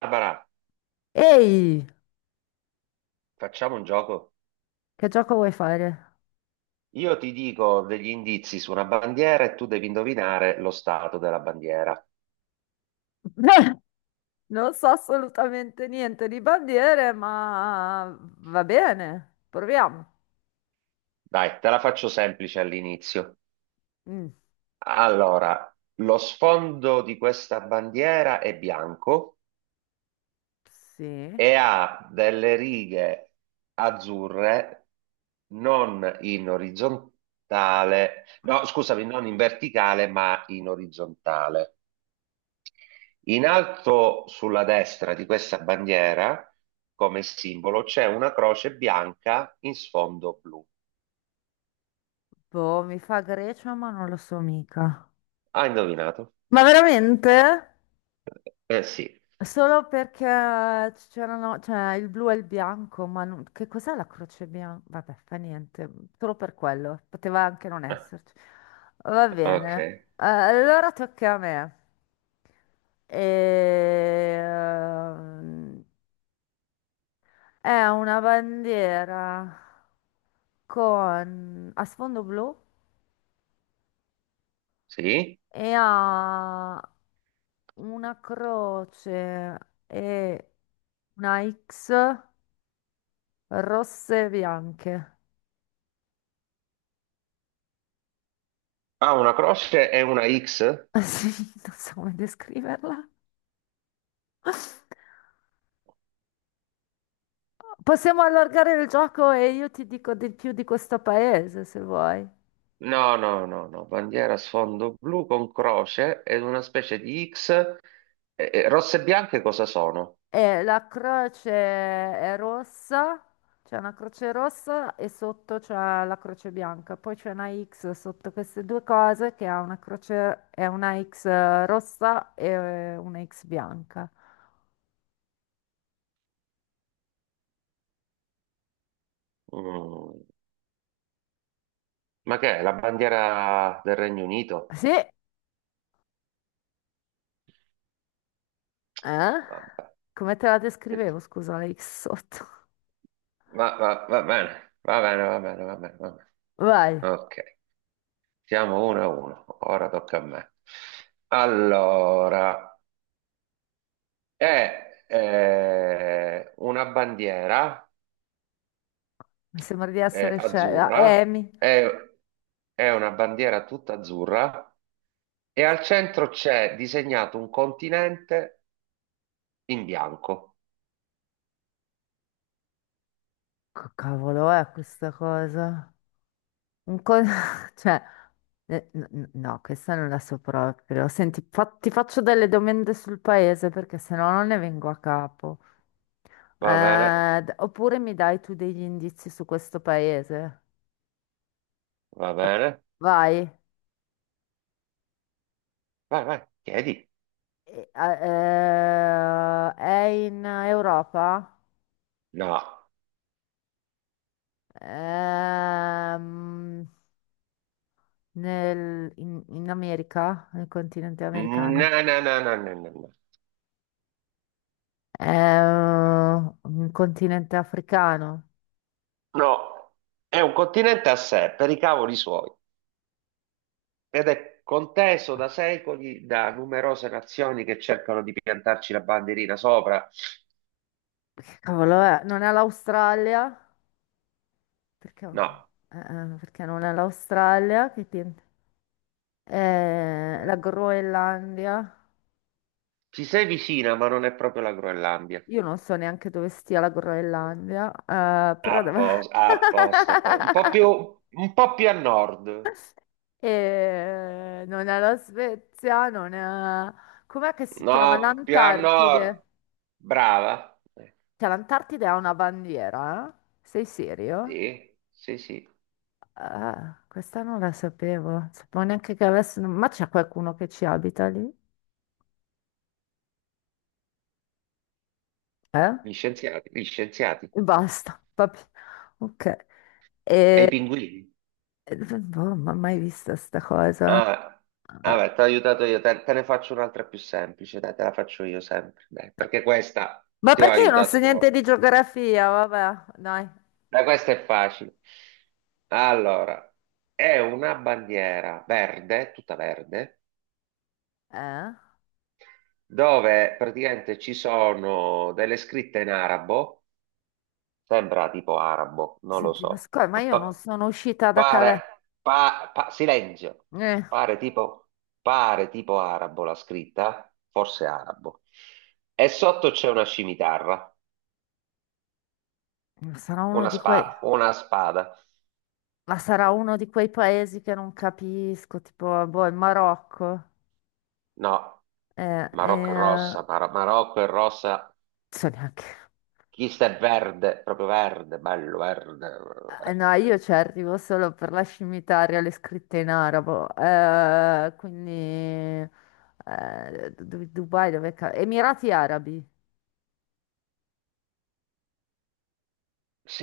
Barbara, Ehi, facciamo un gioco. che gioco vuoi fare? Io ti dico degli indizi su una bandiera e tu devi indovinare lo stato della bandiera. Non so assolutamente niente di bandiere, ma va bene, proviamo. Dai, te la faccio semplice all'inizio. Mm, Allora, lo sfondo di questa bandiera è bianco sì. e ha delle righe azzurre non in orizzontale, no, scusami, non in verticale, ma in orizzontale. In alto sulla destra di questa bandiera, come simbolo, c'è una croce bianca in sfondo blu. Boh, mi fa Grecia, ma non lo so mica. Hai indovinato? Ma veramente? Eh sì. Solo perché c'erano, cioè il blu e il bianco, ma che cos'è la croce bianca? Vabbè, fa niente, solo per quello, poteva anche non esserci. Va Ah, bene. ok. Allora tocca a me. Ehm, È una bandiera con... a sfondo blu Sì. e ha una croce e una X. Rosse e bianche. Ha una croce e una X? Sì, non so come descriverla. Possiamo allargare il gioco e io ti dico di più di questo paese, se vuoi. No, no, no, no. Bandiera a sfondo blu con croce ed una specie di X. E rosse e bianche cosa sono? E la croce è rossa, c'è una croce rossa e sotto c'è la croce bianca. Poi c'è una X sotto queste due cose che ha una croce, è una X rossa e una X bianca. Mm, ma che è? La bandiera del Regno Unito? Sì, eh? Vabbè. Come te la descrivevo, scusa, la X sotto. Va bene, va bene, va bene, va bene, va bene. Vai. Ok, siamo uno a uno, ora tocca a me. Allora, è una bandiera Mi sembra di essere scelta. azzurra, Amy, è, è una bandiera tutta azzurra e al centro c'è disegnato un continente in bianco. che cavolo è questa cosa? Un co- cioè, no, questa non la so proprio. Senti, ti faccio delle domande sul paese perché sennò non ne vengo a capo. Va bene, Oppure mi dai tu degli indizi su questo paese? va bene, Vai. vai, vai, chiedi. È in Europa? No, Ehm, in America? Nel continente no, americano? no, no, no, no, no, no, È un continente africano. no, è un continente a sé, per i cavoli suoi. Ed è conteso da secoli da numerose nazioni che cercano di piantarci la bandierina sopra. Che cavolo è? Non è l'Australia? Perché, No, eh, perché non è l'Australia? La eh, Groenlandia? ci sei vicina, ma non è proprio la Groenlandia. Io non so neanche dove stia la Groenlandia, A posto, a posto, a posto. Un po' più a nord. Non è la Svezia, non è... Com'è che si chiama? No, più a L'Antartide. nord. Brava. Cioè, l'Antartide ha una bandiera? Eh? Sei serio? Sì, sì, sì. Ah, questa non la sapevo, non sapevo neanche che avessero, ma c'è qualcuno che ci abita lì? Eh? Gli scienziati, gli scienziati. E basta, va bene. Ok. E E... i pinguini. Boh, ma mai vista sta cosa? Ah, Ah, vabbè, ti ho aiutato io, te, te ne faccio un'altra più semplice, dai, te la faccio io sempre, dai, perché questa ma ti ho perché io non so aiutato niente di troppo. geografia? Vabbè, dai. Dai, questa è facile. Allora, è una bandiera verde, tutta verde, Eh? dove praticamente ci sono delle scritte in arabo. Sembra tipo arabo, non lo Senti, ma so. scusa, ma io non sono uscita da Calais. Silenzio. Eh, Pare tipo, pare tipo arabo la scritta, forse arabo. E sotto c'è una scimitarra, ma sarà uno di quei... una spada. Ma sarà uno di quei paesi che non capisco, tipo, boh, il Marocco. No, Marocco è Non rossa, Marocco è rossa. so neanche. Chi sta è verde, proprio verde, bello verde. Verde. No, io ci arrivo solo per la scimmitaria, le scritte in arabo. Quindi Dubai, Emirati Arabi.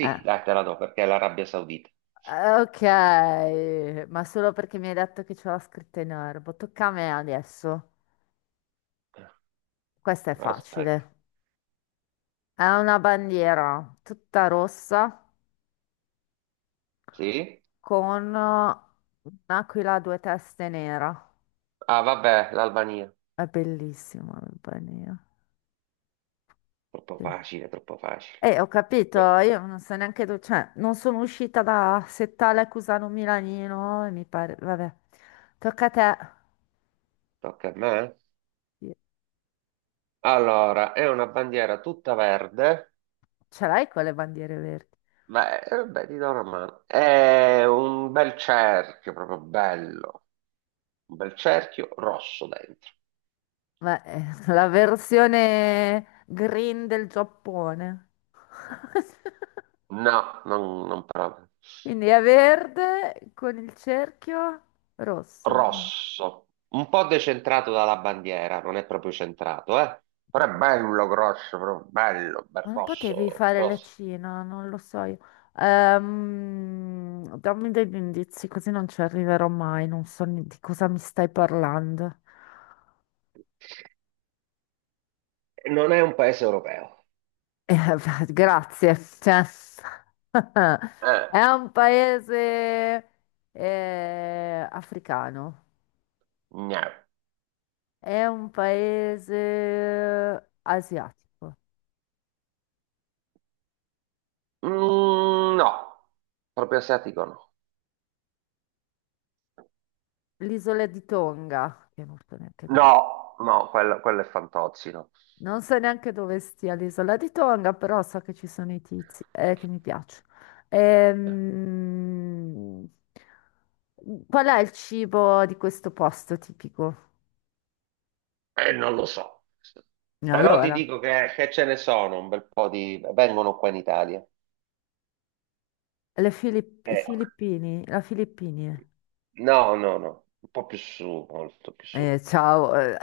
Eh, dai, te la do perché è l'Arabia Saudita. Ok, ma solo perché mi hai detto che c'è la scritta in arabo. Tocca a me adesso. Questa è Aspetta, facile. È una bandiera tutta rossa sì? con un'aquila a due teste nera. Ah, vabbè, l'Albania. È bellissima la bandiera. Troppo Sì. facile, troppo facile. Ho capito, No, io non so neanche dove, cioè, non sono uscita da Settale a Cusano Milanino e mi pare, vabbè, tocca a te. tocca a me. Io- Allora, è una bandiera tutta verde. Ce l'hai con le bandiere verdi? Beh, vabbè, ti do una mano. È un bel cerchio, proprio bello. Un bel cerchio rosso dentro. Ma la versione green del Giappone. No, non proprio. Quindi è verde con il cerchio rosso. Rosso. Un po' decentrato dalla bandiera, non è proprio centrato, eh. Ma Però è che bello grosso, proprio bello, bel Ma non potevi rosso, fare rosso. l'accino, non lo so io. Dammi degli indizi, così non ci arriverò mai, non so ne- di cosa mi stai parlando. Non è un paese europeo. Eh, beh, grazie. Cioè, Eh, è un paese africano, no. è un paese asiatico. Mm, no, proprio asiatico no. L'isola di Tonga, che non so neanche dove No, no, quello è Fantozzi, no. Non so neanche dove stia l'isola di Tonga, però so che ci sono i tizi, che mi piace. Ehm, Qual è il cibo di questo posto tipico? Non lo so. Però ti Allora, dico che ce ne sono un bel po' di... Vengono qua in Italia. I Eh, filippini, la Filippini. no, no, no. Un po' più su, molto più su. Ciao, eh,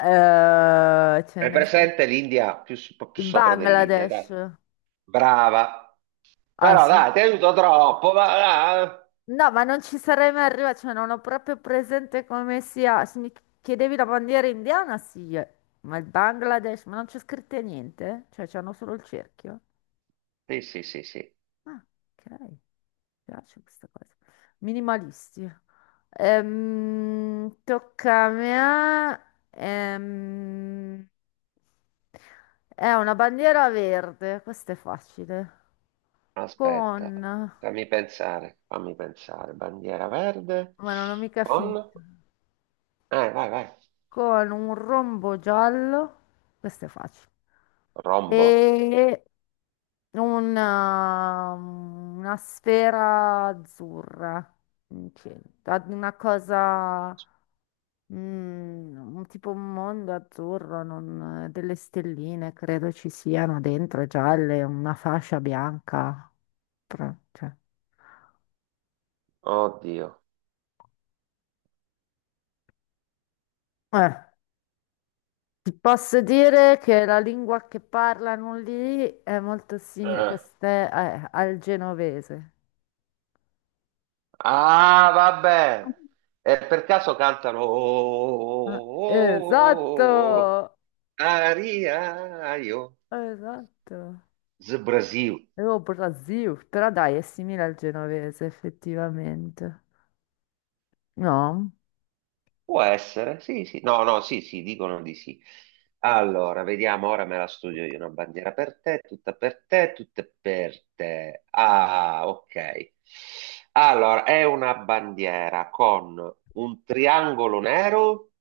eh, È presente l'India, un po' più il sopra dell'India, Bangladesh. dai. Brava. Ah Però sì? dai, ti aiuto troppo, ma... ah. No, ma non ci sarei mai arrivata, cioè non ho proprio presente come sia. Se mi chiedevi la bandiera indiana, sì, eh. Ma il Bangladesh, ma non c'è scritto niente? Cioè c'hanno solo il cerchio? Sì, sì, sì, sì. Ah, ok, mi piace questa cosa. Minimalisti. Tocca a me. Ehm, è una bandiera verde, questa è facile. Aspetta, Con... fammi pensare, fammi pensare. Bandiera verde Ma non ho mica con... finito. Vai, vai. Con un rombo giallo, questo è facile, Rombo. e una sfera azzurra in centro, ad una cosa, mm, un tipo un mondo azzurro, delle stelline credo ci siano dentro, gialle, una fascia bianca, però, Oddio. eh. Ti posso dire che la lingua che parlano lì è molto simile, Eh. Al genovese. Ah, vabbè. E per caso cantano... "Oh, Ah, oh, oh, oh, oh, oh, oh, esatto, aria, io, esatto. Brasil". E oh, Brasil, però dai, è simile al genovese, effettivamente. No? Può essere, sì, sì, no, no, sì, sì, dicono di sì. Allora, vediamo, ora me la studio io, una bandiera per te, tutta per te, tutte per te. Ah, ok. Allora, è una bandiera con un triangolo nero,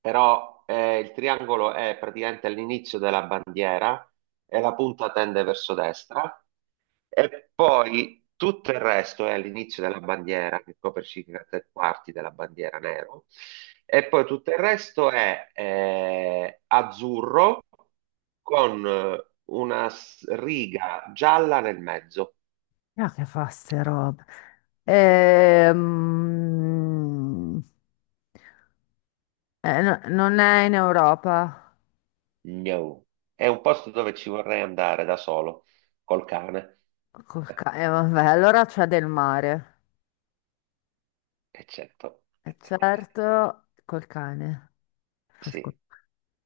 però il triangolo è praticamente all'inizio della bandiera e la punta tende verso destra e poi tutto il resto è all'inizio della bandiera, che copre circa tre quarti della bandiera nero, e poi tutto il resto è azzurro con una riga gialla nel mezzo. Ah, che fa ste robe? Ehm, non è in Europa. No. È un posto dove ci vorrei andare da solo, col cane. Eh, Vabbè, allora c'è del mare. eccetto. E certo, col cane. Fa scu- Sì.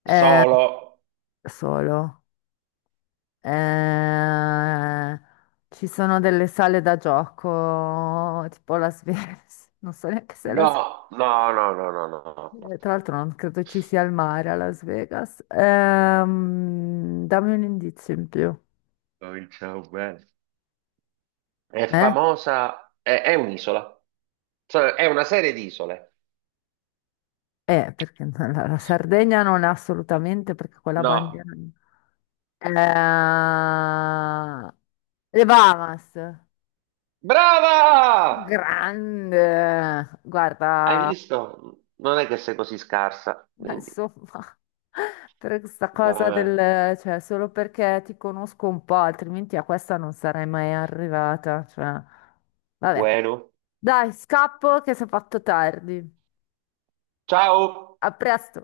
Eh, Solo. solo. Eh, ci sono delle sale da gioco, tipo la Vegas. Non so neanche se la No, no, no, no, no, no, no. Tra l'altro non credo ci sia il mare a Las Vegas. Dammi un indizio in più. Cominciamo bene. È Eh? famosa, è un'isola, cioè è una serie di isole. Perché no, la Sardegna non è assolutamente perché quella No, bandiera... lì. Eh, le Bahamas. brava! Grande, Hai guarda, visto? Non è che sei così scarsa, quindi insomma, per questa cosa vabbè, del, cioè, solo perché ti conosco un po', altrimenti a questa non sarei mai arrivata, cioè, vabbè. bueno. Dai, scappo che si è fatto tardi. Ciao! A presto.